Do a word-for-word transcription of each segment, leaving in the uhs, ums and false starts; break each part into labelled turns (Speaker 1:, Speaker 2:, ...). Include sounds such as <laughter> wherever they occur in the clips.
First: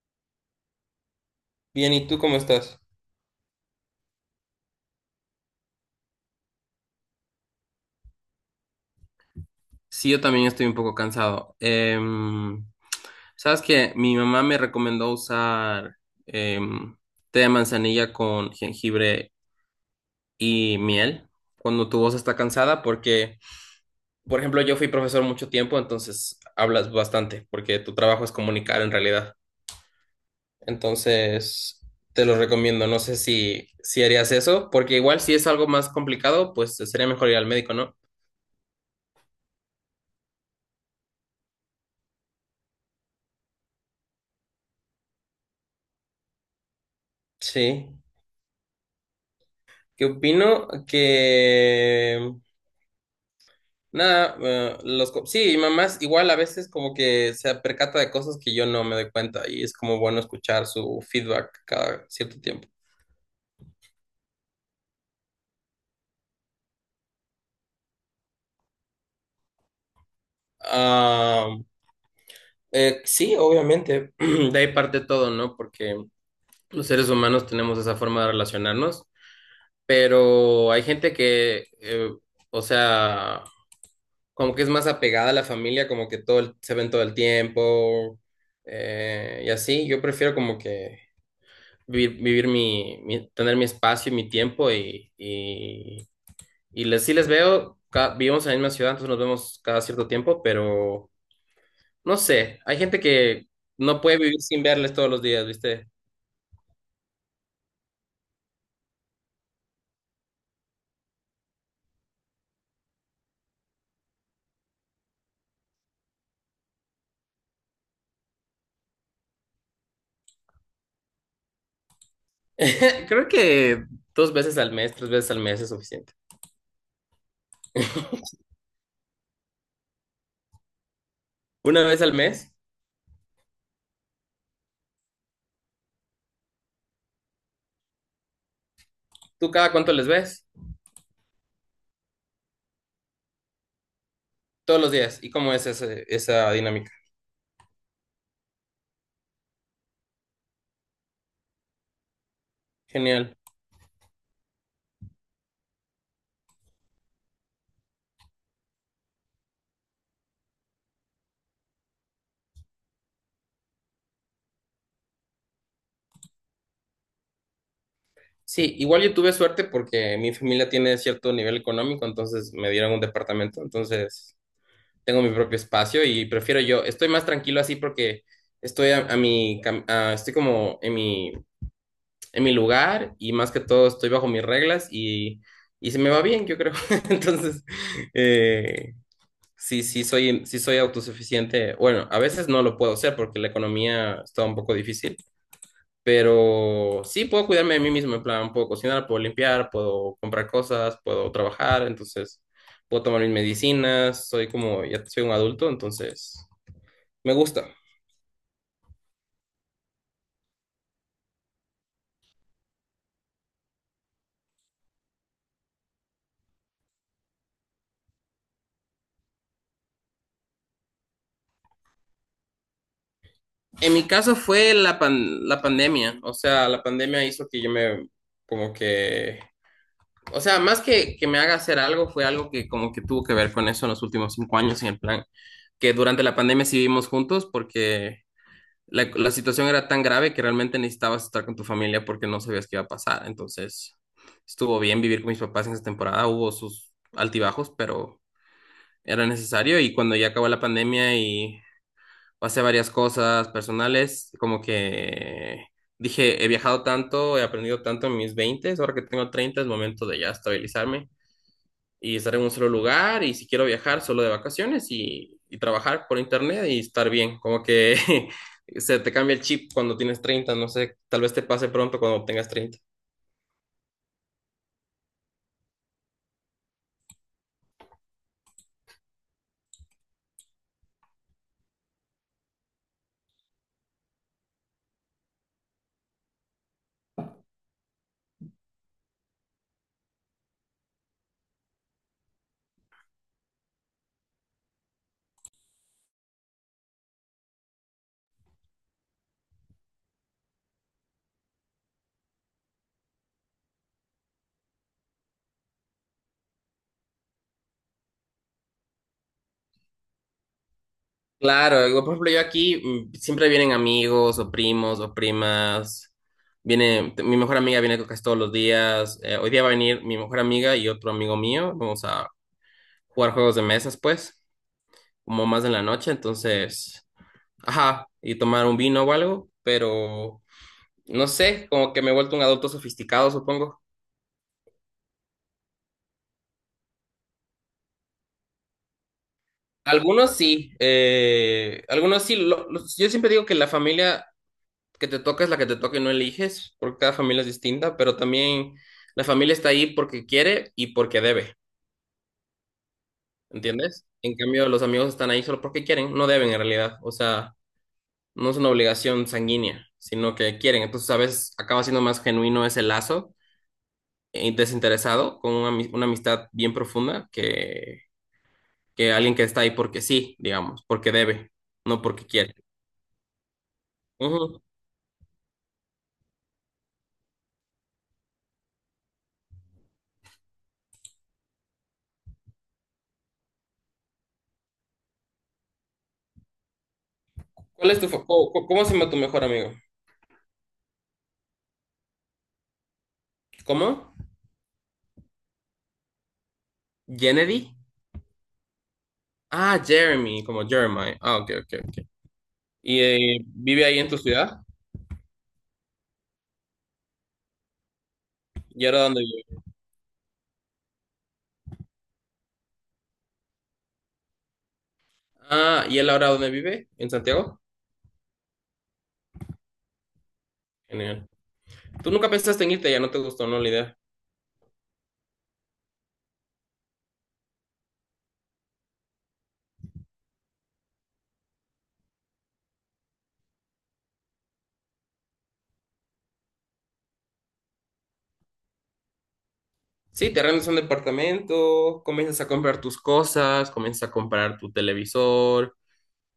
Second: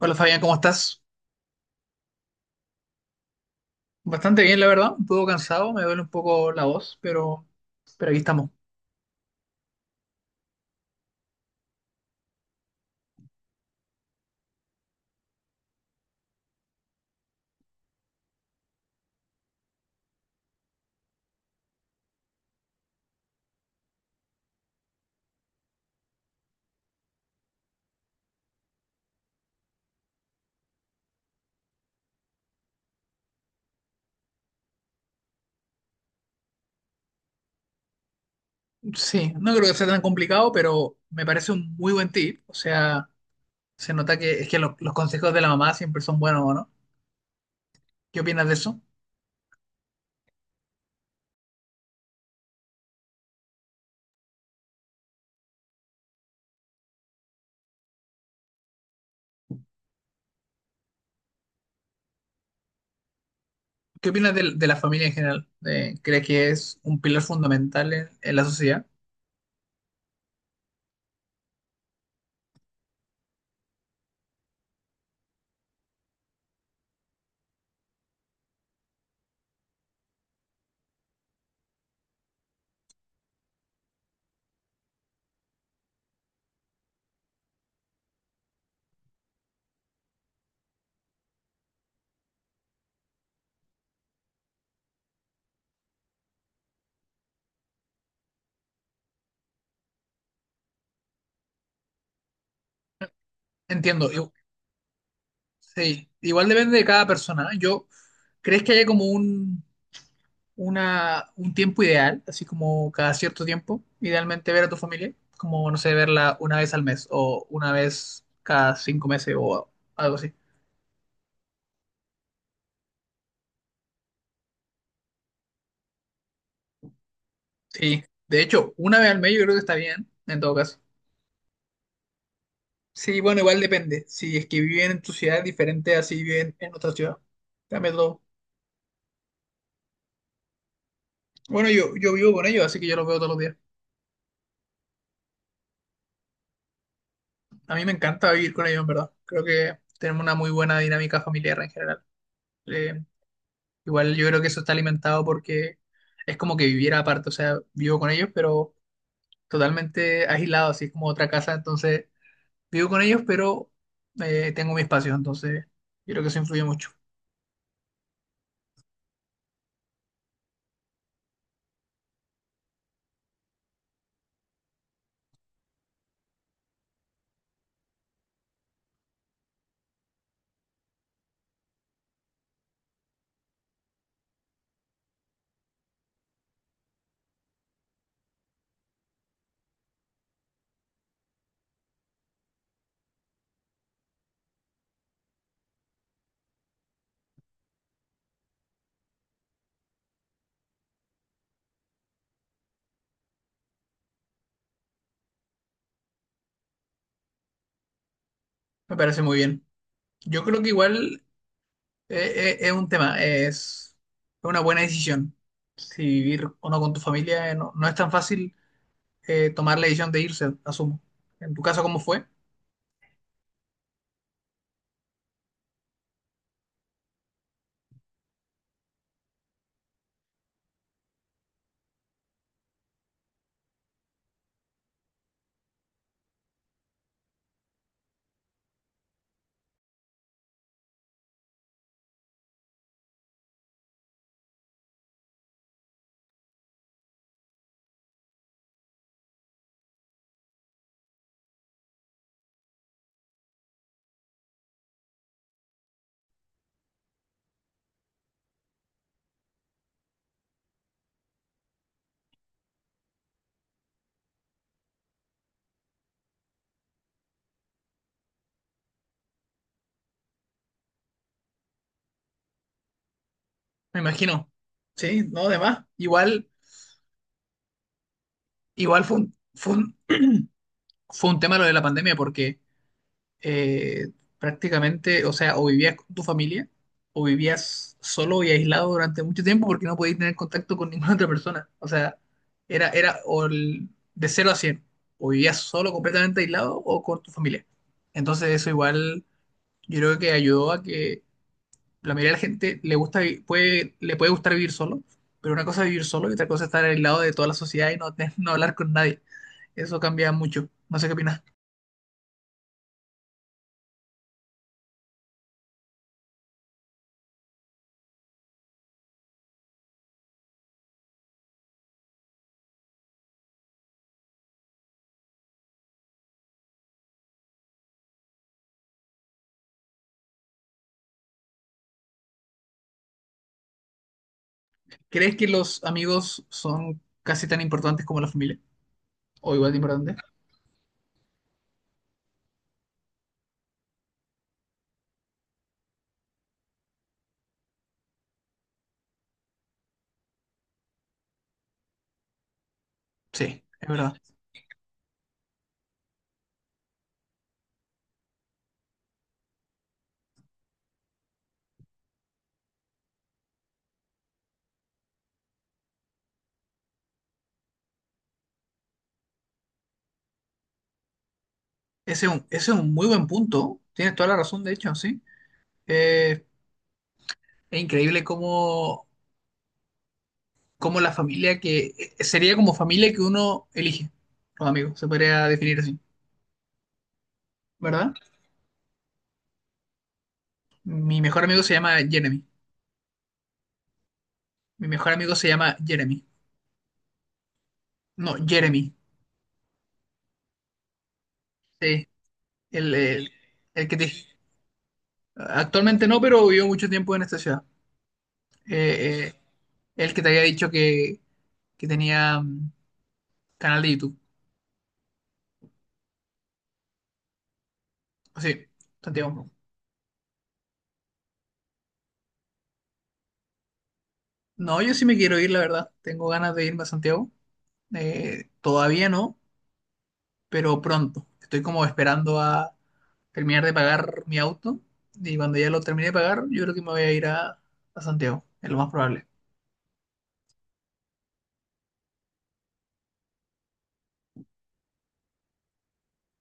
Speaker 1: Hola Fabián, ¿cómo estás?
Speaker 2: Bien, ¿y tú cómo estás?
Speaker 1: Bastante bien, la verdad. Un poco cansado, me duele un poco la voz, pero, pero aquí estamos.
Speaker 2: Sí, yo también estoy un poco cansado. Em, sabes que mi mamá me recomendó usar em, té de manzanilla con jengibre y miel cuando tu voz está cansada, porque, por ejemplo, yo fui profesor mucho tiempo, entonces hablas bastante, porque tu trabajo es comunicar en realidad. Entonces, te lo recomiendo. No sé si, si harías eso, porque igual si es algo más complicado, pues sería mejor ir al médico, ¿no?
Speaker 1: Sí, no creo que sea tan complicado, pero me parece un muy buen tip. O sea, se nota que es que lo- los consejos de la mamá siempre son buenos, ¿o ¿no?
Speaker 2: Sí.
Speaker 1: ¿Qué opinas de eso?
Speaker 2: Que opino que nada, eh, los co- sí, y mamás igual a veces como que se percata de cosas que yo no me doy cuenta y es como bueno escuchar su feedback cada cierto tiempo.
Speaker 1: ¿Qué opinas de, de la familia en general? De- ¿crees que es un pilar fundamental en, en la sociedad?
Speaker 2: Ah, eh, sí, obviamente, <clears throat> de ahí parte todo, ¿no? Porque los seres humanos tenemos esa forma de relacionarnos, pero hay gente que, eh, o sea, como que es más apegada a la familia, como que todo el- se ven todo el tiempo eh, y así. Yo prefiero como que vivir, vivir mi, mi- tener mi espacio y mi tiempo y, y, y les, sí les veo, ca- vivimos en la misma ciudad, entonces nos vemos cada cierto tiempo, pero no sé, hay gente que no
Speaker 1: Entiendo.
Speaker 2: puede
Speaker 1: igu-
Speaker 2: vivir sin verles todos los días, ¿viste?
Speaker 1: sí, igual depende de cada persona. ¿Eh? Yo, ¿crees que haya como un una, un tiempo ideal, así como cada cierto tiempo, idealmente ver a tu familia, como, no sé, verla una vez al mes o una vez cada cinco meses o algo así.
Speaker 2: <laughs> Creo que dos veces al mes, tres veces al mes es suficiente.
Speaker 1: Sí, de hecho, una vez al mes yo creo que está bien, en todo caso.
Speaker 2: Una vez al mes,
Speaker 1: Sí, bueno, igual depende. Si es que viven en tu ciudad es diferente así si viven en otra ciudad, cambia todo.
Speaker 2: ¿tú cada cuánto les ves?
Speaker 1: Bueno, yo, yo vivo con ellos, así que yo los veo todos los días.
Speaker 2: Todos los días. ¿Y cómo es ese- esa dinámica?
Speaker 1: A mí me encanta vivir con ellos, en verdad. Creo que tenemos una muy buena dinámica familiar en general. Eh,
Speaker 2: Genial.
Speaker 1: Igual yo creo que eso está alimentado porque es como que viviera aparte, o sea, vivo con ellos, pero totalmente aislado, así es como otra casa, entonces vivo con ellos, pero eh, tengo mi espacio, entonces yo creo que eso influye mucho.
Speaker 2: Sí, igual yo tuve suerte porque mi familia tiene cierto nivel económico, entonces me dieron un departamento, entonces tengo mi propio espacio y prefiero yo, estoy más tranquilo así porque estoy a, a mi, cam- a- estoy como en mi, en mi lugar y más que todo estoy bajo mis reglas y, y se me va bien, yo creo. <laughs> Entonces, eh, sí, sí soy, sí soy autosuficiente. Bueno, a veces no lo puedo ser porque la economía está un poco difícil. Pero sí puedo cuidarme de mí mismo, en plan, puedo cocinar, puedo limpiar, puedo comprar cosas, puedo trabajar, entonces puedo tomar mis medicinas, soy como, ya soy un adulto, entonces me gusta.
Speaker 1: Me parece muy bien. Yo creo que igual eh, eh, es un tema, es una buena decisión, si vivir o no con tu familia, eh, no, no es tan fácil eh, tomar la decisión de irse, asumo. En tu caso, ¿cómo fue?
Speaker 2: En mi caso fue la pan- la pandemia, o sea, la pandemia hizo que yo me, como que, o sea, más que, que me haga hacer algo, fue algo que como que tuvo que ver con eso en los últimos cinco años, en el plan, que durante la pandemia sí vivimos juntos porque la, la situación era tan grave que realmente necesitabas estar con tu familia porque no sabías qué iba a pasar. Entonces, estuvo bien vivir con mis papás en esa temporada, hubo sus altibajos, pero era necesario y cuando ya acabó la pandemia y pasé varias cosas personales, como que dije, he viajado tanto, he aprendido tanto en mis veinte ahora que tengo treinta es momento de ya estabilizarme y estar en un solo lugar y si quiero viajar solo de vacaciones y, y trabajar por internet y estar bien, como que <laughs> se te cambia el chip cuando tienes treinta no sé, tal vez te pase pronto cuando tengas treinta.
Speaker 1: Me imagino, sí, no, además, igual, igual fue un... fue un- fue un tema lo de la pandemia porque eh, prácticamente, o sea, o vivías con tu familia o vivías solo y aislado durante mucho tiempo porque no podías tener contacto con <laughs> ninguna otra persona. O sea, era, era o el- de cero a cien o vivías solo completamente aislado o con tu familia. Entonces eso igual yo creo que ayudó a que la mayoría de la gente le gusta, vi- puede, le puede gustar vivir solo, pero una cosa es vivir solo y otra cosa es estar aislado de toda la sociedad y no, te- <laughs> no hablar con nadie. Eso cambia mucho. No sé qué opinas.
Speaker 2: Claro, digo, por ejemplo, yo aquí mm, siempre vienen amigos o primos o primas. Viene, t- mi mejor amiga viene casi todos los días. Eh, hoy día va a venir mi mejor amiga y otro amigo mío. Vamos a jugar juegos de mesas, pues, como más en la noche. Entonces, ajá, y tomar un vino o algo, pero no sé, como que me he vuelto un adulto sofisticado, supongo.
Speaker 1: ¿Crees que los amigos son casi tan importantes como la familia? ¿O igual de importantes?
Speaker 2: Algunos sí, eh, algunos sí. Lo- los- yo siempre digo que la familia que te toca es la que te toca y no eliges, porque cada familia es distinta, pero también la familia está ahí porque quiere y porque debe,
Speaker 1: Sí, es
Speaker 2: ¿entiendes?
Speaker 1: verdad.
Speaker 2: En cambio, los amigos están ahí solo porque quieren, no deben en realidad, o sea, no es una obligación sanguínea, sino que quieren, entonces a veces acaba siendo más genuino ese lazo eh, desinteresado con una, ami- una amistad bien profunda que, que alguien que está ahí porque sí, digamos, porque debe, no
Speaker 1: Ese
Speaker 2: porque
Speaker 1: es un,
Speaker 2: quiere.
Speaker 1: ese es un muy buen punto. Tienes toda la razón,
Speaker 2: Ujú.
Speaker 1: de hecho, sí. Eh, es increíble cómo, cómo la familia que... eh, sería como familia que uno elige, los amigos, se podría definir así,
Speaker 2: ¿Cuál es tu,
Speaker 1: ¿verdad?
Speaker 2: fa- cómo, cómo se llama tu mejor amigo?
Speaker 1: Mi mejor amigo se llama Jeremy.
Speaker 2: ¿Cómo?
Speaker 1: Mi mejor amigo se llama Jeremy.
Speaker 2: Kennedy.
Speaker 1: No, Jeremy.
Speaker 2: Ah, Jeremy, como Jeremiah. Ah, ok, ok, ok.
Speaker 1: Sí, el,
Speaker 2: ¿Y
Speaker 1: el,
Speaker 2: eh,
Speaker 1: el
Speaker 2: vive
Speaker 1: que
Speaker 2: ahí
Speaker 1: te...
Speaker 2: en tu ciudad?
Speaker 1: Actualmente no, pero vivió mucho tiempo en esta ciudad.
Speaker 2: ¿Y ahora dónde
Speaker 1: eh, eh,
Speaker 2: vive?
Speaker 1: el que te había dicho que, que tenía mm, canal de YouTube.
Speaker 2: Ah, ¿y él ahora dónde vive? ¿En Santiago?
Speaker 1: Ah, sí, Santiago.
Speaker 2: Genial. ¿Tú nunca pensaste en irte? Ya no te gustó, ¿no? La idea.
Speaker 1: No, yo sí me quiero ir, la verdad. Tengo ganas de irme a Santiago. Eh, todavía no, pero pronto. Estoy como esperando a terminar de pagar mi auto y cuando ya lo termine de pagar, yo creo que me voy a ir a, a Santiago, es lo más probable.
Speaker 2: Sí, te arrendas un departamento, comienzas a comprar tus cosas, comienzas a comprar tu televisor,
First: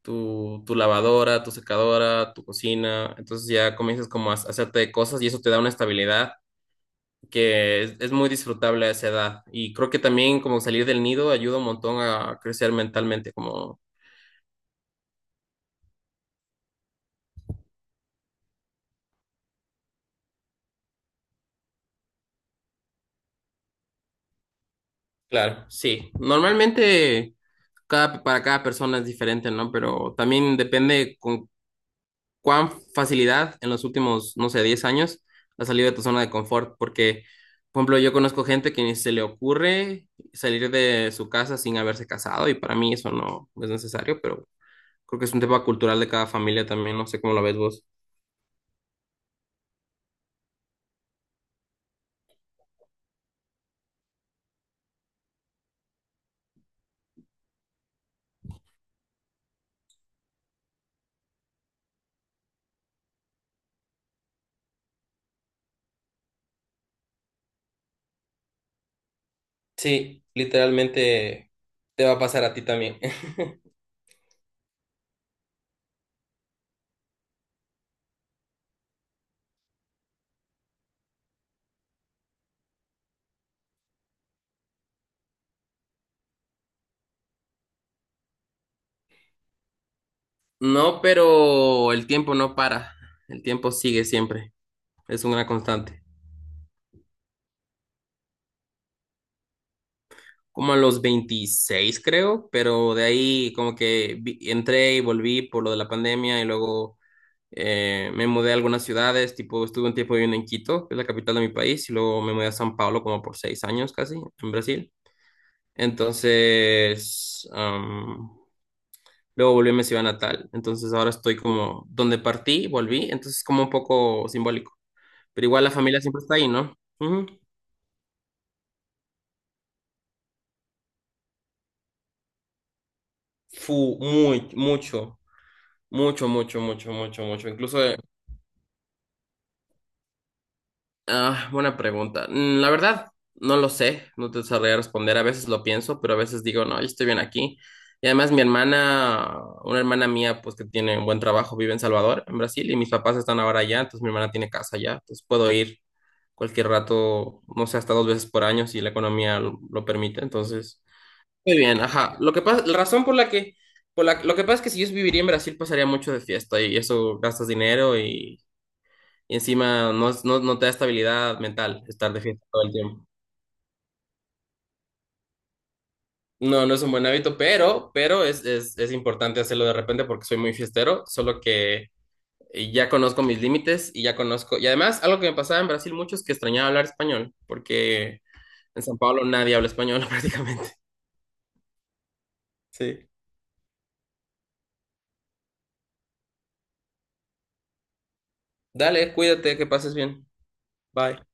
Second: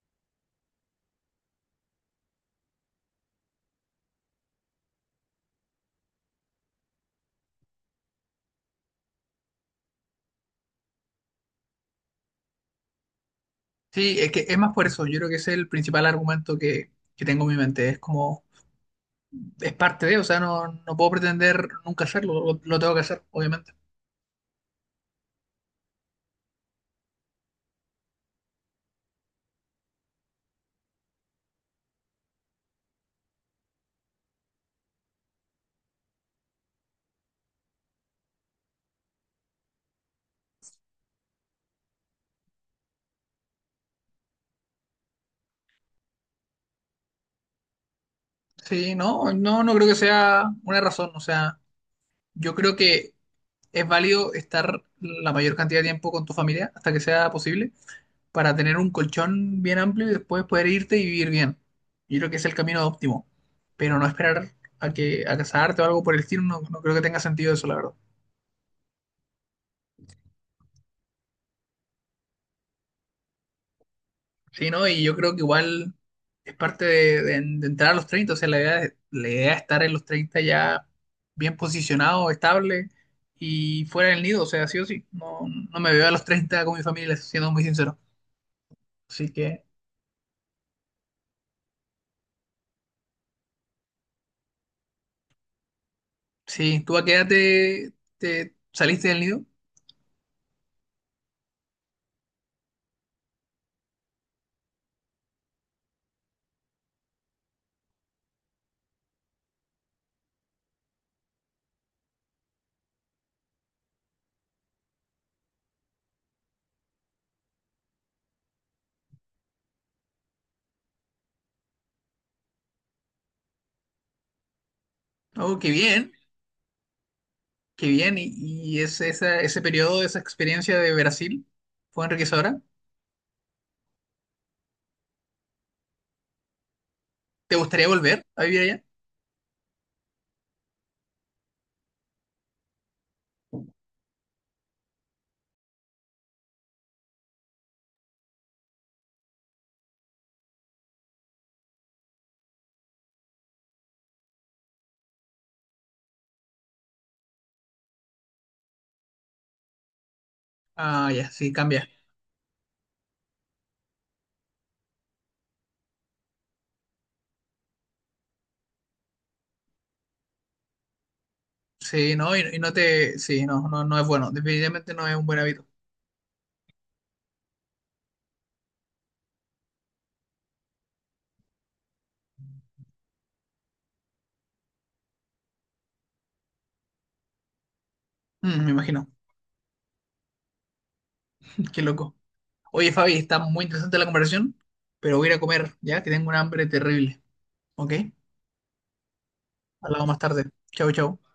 Speaker 2: tu, tu lavadora, tu secadora, tu cocina. Entonces ya comienzas como a hacerte cosas y eso te da una estabilidad que es, es muy disfrutable a esa edad. Y creo que también como salir del nido ayuda un montón a crecer mentalmente, como,
Speaker 1: Sí, es que es más por eso, yo creo que ese es el principal argumento que, que tengo en mi mente, es como, es parte de, o sea, no, no puedo pretender nunca hacerlo, lo, lo tengo que hacer, obviamente.
Speaker 2: claro, sí. Normalmente cada, para cada persona es diferente, ¿no? Pero también depende con cuán facilidad en los últimos, no sé, diez años has salido de tu zona de confort, porque, por ejemplo, yo conozco gente que ni se le ocurre salir de su casa sin haberse casado y para mí eso no es necesario, pero creo que es un tema cultural de cada familia también, no sé cómo lo ves vos.
Speaker 1: Sí, no, no, no creo que sea una razón. O sea, yo creo que es válido estar la mayor cantidad de tiempo con tu familia hasta que sea posible para tener un colchón bien amplio y después poder irte y vivir bien. Yo creo que es el camino óptimo, pero no esperar a que a casarte o algo por el estilo, no, no creo que tenga sentido eso, la verdad.
Speaker 2: Sí, literalmente te va a pasar a ti también. <laughs>
Speaker 1: Sí, ¿no? Y yo creo que igual es parte de, de- de entrar a los treinta, o sea, la idea, es- la idea es estar en los treinta ya bien posicionado, estable y fuera del nido, o sea, sí o sí, no, no me veo a los treinta con mi familia, siendo muy sincero. Así que,
Speaker 2: No, pero el tiempo no para. El tiempo sigue siempre. Es una constante.
Speaker 1: sí, ¿tú a qué edad te, te saliste del nido?
Speaker 2: Como a los veintiséis creo, pero de ahí como que vi- entré y volví por lo de la pandemia y luego eh, me mudé a algunas ciudades, tipo estuve un tiempo viviendo en Quito, que es la capital de mi país, y luego me mudé a San Pablo como por seis años casi, en Brasil. Entonces, luego volví a mi ciudad natal. Entonces ahora estoy como donde partí, volví. Entonces es como un poco simbólico. Pero
Speaker 1: Oh,
Speaker 2: igual la
Speaker 1: qué
Speaker 2: familia
Speaker 1: bien,
Speaker 2: siempre está ahí, ¿no? Ujú.
Speaker 1: qué bien, y, y ese, esa- ese periodo, esa experiencia de Brasil fue enriquecedora.
Speaker 2: Fu, muy, mucho, mucho, mucho, mucho, mucho, mucho.
Speaker 1: ¿Te
Speaker 2: Incluso.
Speaker 1: gustaría volver a vivir allá?
Speaker 2: Ah, buena pregunta. Mm, La verdad, no lo sé, no te sabría responder. A veces lo pienso, pero a veces digo, no, yo estoy bien aquí. Y además mi hermana, una hermana mía, pues que tiene un buen trabajo, vive en Salvador, en Brasil, y mis papás están ahora allá, entonces mi hermana tiene casa allá, entonces puedo ir cualquier rato, no sé, hasta dos veces por año si la economía lo, lo permite. Entonces,
Speaker 1: Ah, ya, sí,
Speaker 2: muy bien,
Speaker 1: cambia.
Speaker 2: ajá. Lo que pasa, la razón por la que, por la, lo que pasa es que si yo viviría en Brasil, pasaría mucho de fiesta y eso gastas dinero y y encima no, es- no, no te da estabilidad mental estar
Speaker 1: Sí,
Speaker 2: de
Speaker 1: no, y,
Speaker 2: fiesta
Speaker 1: y
Speaker 2: todo
Speaker 1: no
Speaker 2: el tiempo.
Speaker 1: te. Sí, no, no, no es bueno. Definitivamente no es un buen hábito.
Speaker 2: No, no es un buen hábito, pero, pero es, es, es importante hacerlo de repente porque soy muy fiestero, solo que eh, ya conozco mis límites y ya conozco. Y además, algo que me pasaba en Brasil mucho es que extrañaba hablar español, porque
Speaker 1: Mm, me
Speaker 2: en San
Speaker 1: imagino.
Speaker 2: Pablo nadie habla español <laughs> prácticamente.
Speaker 1: <laughs> Qué loco. Oye,
Speaker 2: Sí.
Speaker 1: Fabi, está muy interesante la conversación, pero voy a ir a comer, ya que tengo un hambre terrible. ¿Ok?
Speaker 2: Dale, cuídate, que pases
Speaker 1: Hablamos más
Speaker 2: bien.
Speaker 1: tarde. Chau,
Speaker 2: Bye.
Speaker 1: chau.